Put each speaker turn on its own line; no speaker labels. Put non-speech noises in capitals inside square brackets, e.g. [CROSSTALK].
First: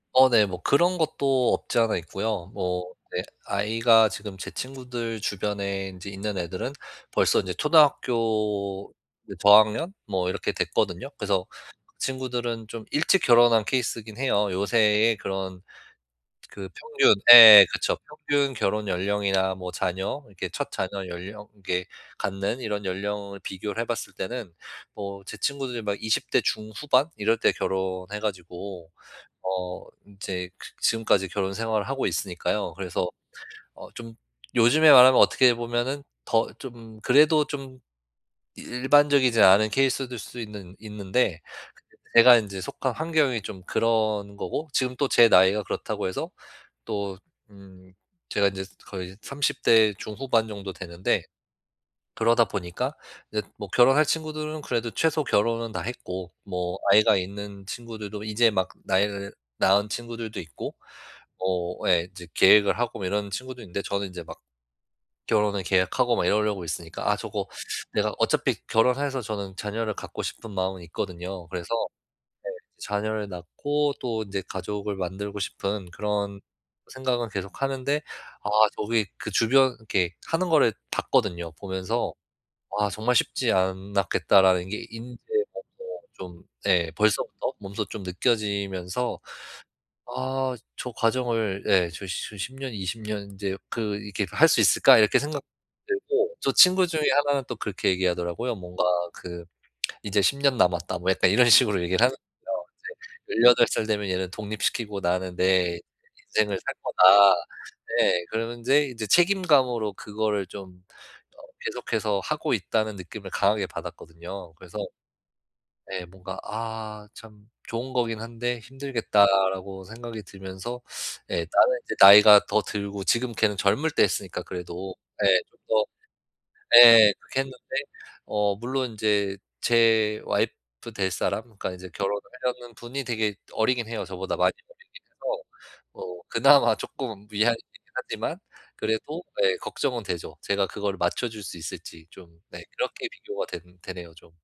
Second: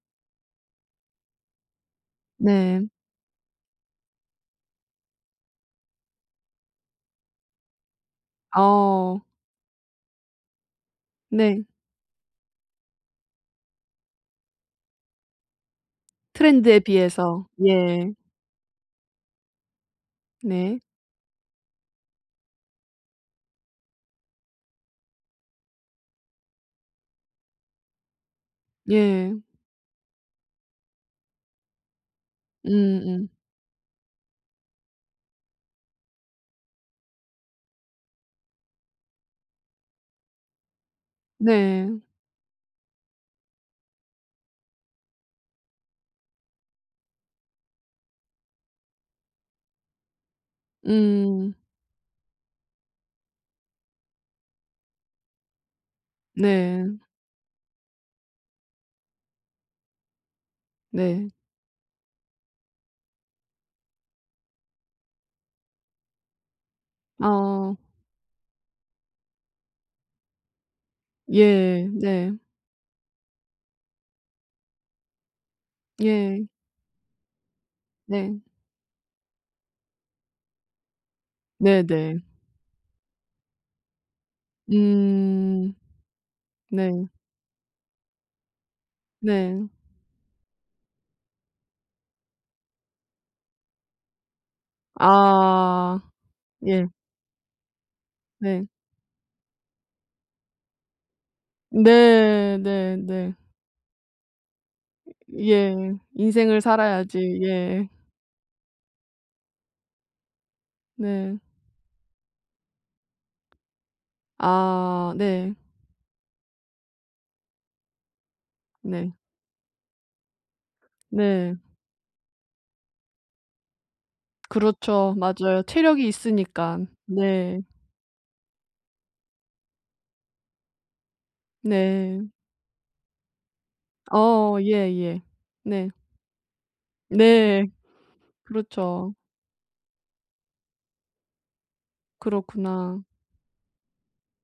어, 네. 뭐 그런 것도 없지 않아 있고요.
네.
뭐 네. 아이가 지금 제 친구들 주변에 인제 있는 애들은 벌써 인제 초등학교
어.
네, 저학년? 뭐 이렇게 됐거든요. 그래서
네.
친구들은 좀 일찍 결혼한 케이스이긴 해요. 요새에 그런 그
트렌드에
평균 예,
비해서.
예. 그쵸.
예.
평균 결혼 연령이나 뭐 자녀, 이렇게 첫
네.
자녀 연령 이렇게 갖는 이런 연령을 비교를 해 봤을 때는 뭐 제 친구들이 막 20 대 중후반 이럴 때 결혼해 가지고
예.
어 이제 그 지금까지 결혼 생활을 하고 있으니까요. 그래서
음음.
어 좀 요즘에 말하면 어떻게 보면은 더 좀 그래도 좀 이 일반적이지 않은 케이스들 수 있는 있는데.
네.
근데 제가 이제 속한 환경이 좀 그런 거고. 지금 또 제 나이가 그렇다고 해서 또 음. 제가 인제 거의 30 대 중후반 정도 되는데
음.
그러다 보니까 이제 뭐 결혼할 친구들은 그래도 최소 결혼은 다 했고 뭐
네.
아이가 있는 친구들도 이제 막 나일 낳은 친구들도 있고.
네.
뭐 예. 이제 계획을 하고 뭐 이런 친구도 있는데 저는 이제 막 결혼을 계획하고 막 이러려고 있으니까 '아. 저거
어.
[SUCKS TEETH] 내가' 어차피 결혼해서 저는 자녀를 갖고 싶은 마음은 있거든요. 그래서
예, 네.
네. 자녀를 낳고 또 인제 가족을 만들고 싶은 그런
예.
생각은 계속 하는데.
네.
아. 저기 그 주변 이렇게 하는 거를 봤거든요. 보면서
네네.
'아. 정말 쉽지 않았겠다.' 라는 게 인지
음.
[UNINTELLIGIBLE] 좀 예.
네.
벌써부터 몸소 좀 느껴지면서
네.
'아. 저 과정을' 예. '저 저 10 년, 20 년 인제 그 이렇게 할 수 있을까?' 이렇게 생각도
아
들고 저
예.
친구 중에 하나는 또 그렇게 얘기하더라고요.
네.
뭔가 그 [SMACKS LIPS] "이제 10 년 남았다." 뭐 약간 이런 식으로 얘기를 하는
네.
거예요.
네네.
이제 "18 살 되면 얘는 독립시키고 나는
예,
내 인생을
인생을
살 거다."
살아야지. 예.
네. 그러는데 이제 책임감으로 그거를 좀
네.
어 계속해서 하고 있다는 느낌을 강하게 받았거든요. 그래서
아 네.
네. 뭔가 '아. 참 좋은 거긴 한데
네.
힘들겠다.'라고 생각이 들면서 [SUCKS TEETH] 예.
네.
나는 인제 나이가 더 들고 지금 걔는 젊을 때 했으니까 그래도
그렇죠.
예. 좀
맞아요.
더
체력이 있으니깐.
예. 그렇게
네.
했는데. 어, 물론 인제 제 와이프 될 사람 그러니까 이제 결혼을
네.
하려는 분이 되게 어리긴 해요, 저보다 많이
어
어리긴
예예.
해서.
네.
어. 그나마 조금 미안하긴
네.
하지만
그렇죠.
그래도. 예. 걱정은 되죠. 제가 그거를 맞춰 줄 수 있을지 좀. 네.
그렇구나.
그렇게 비교가 되는 되네요 좀.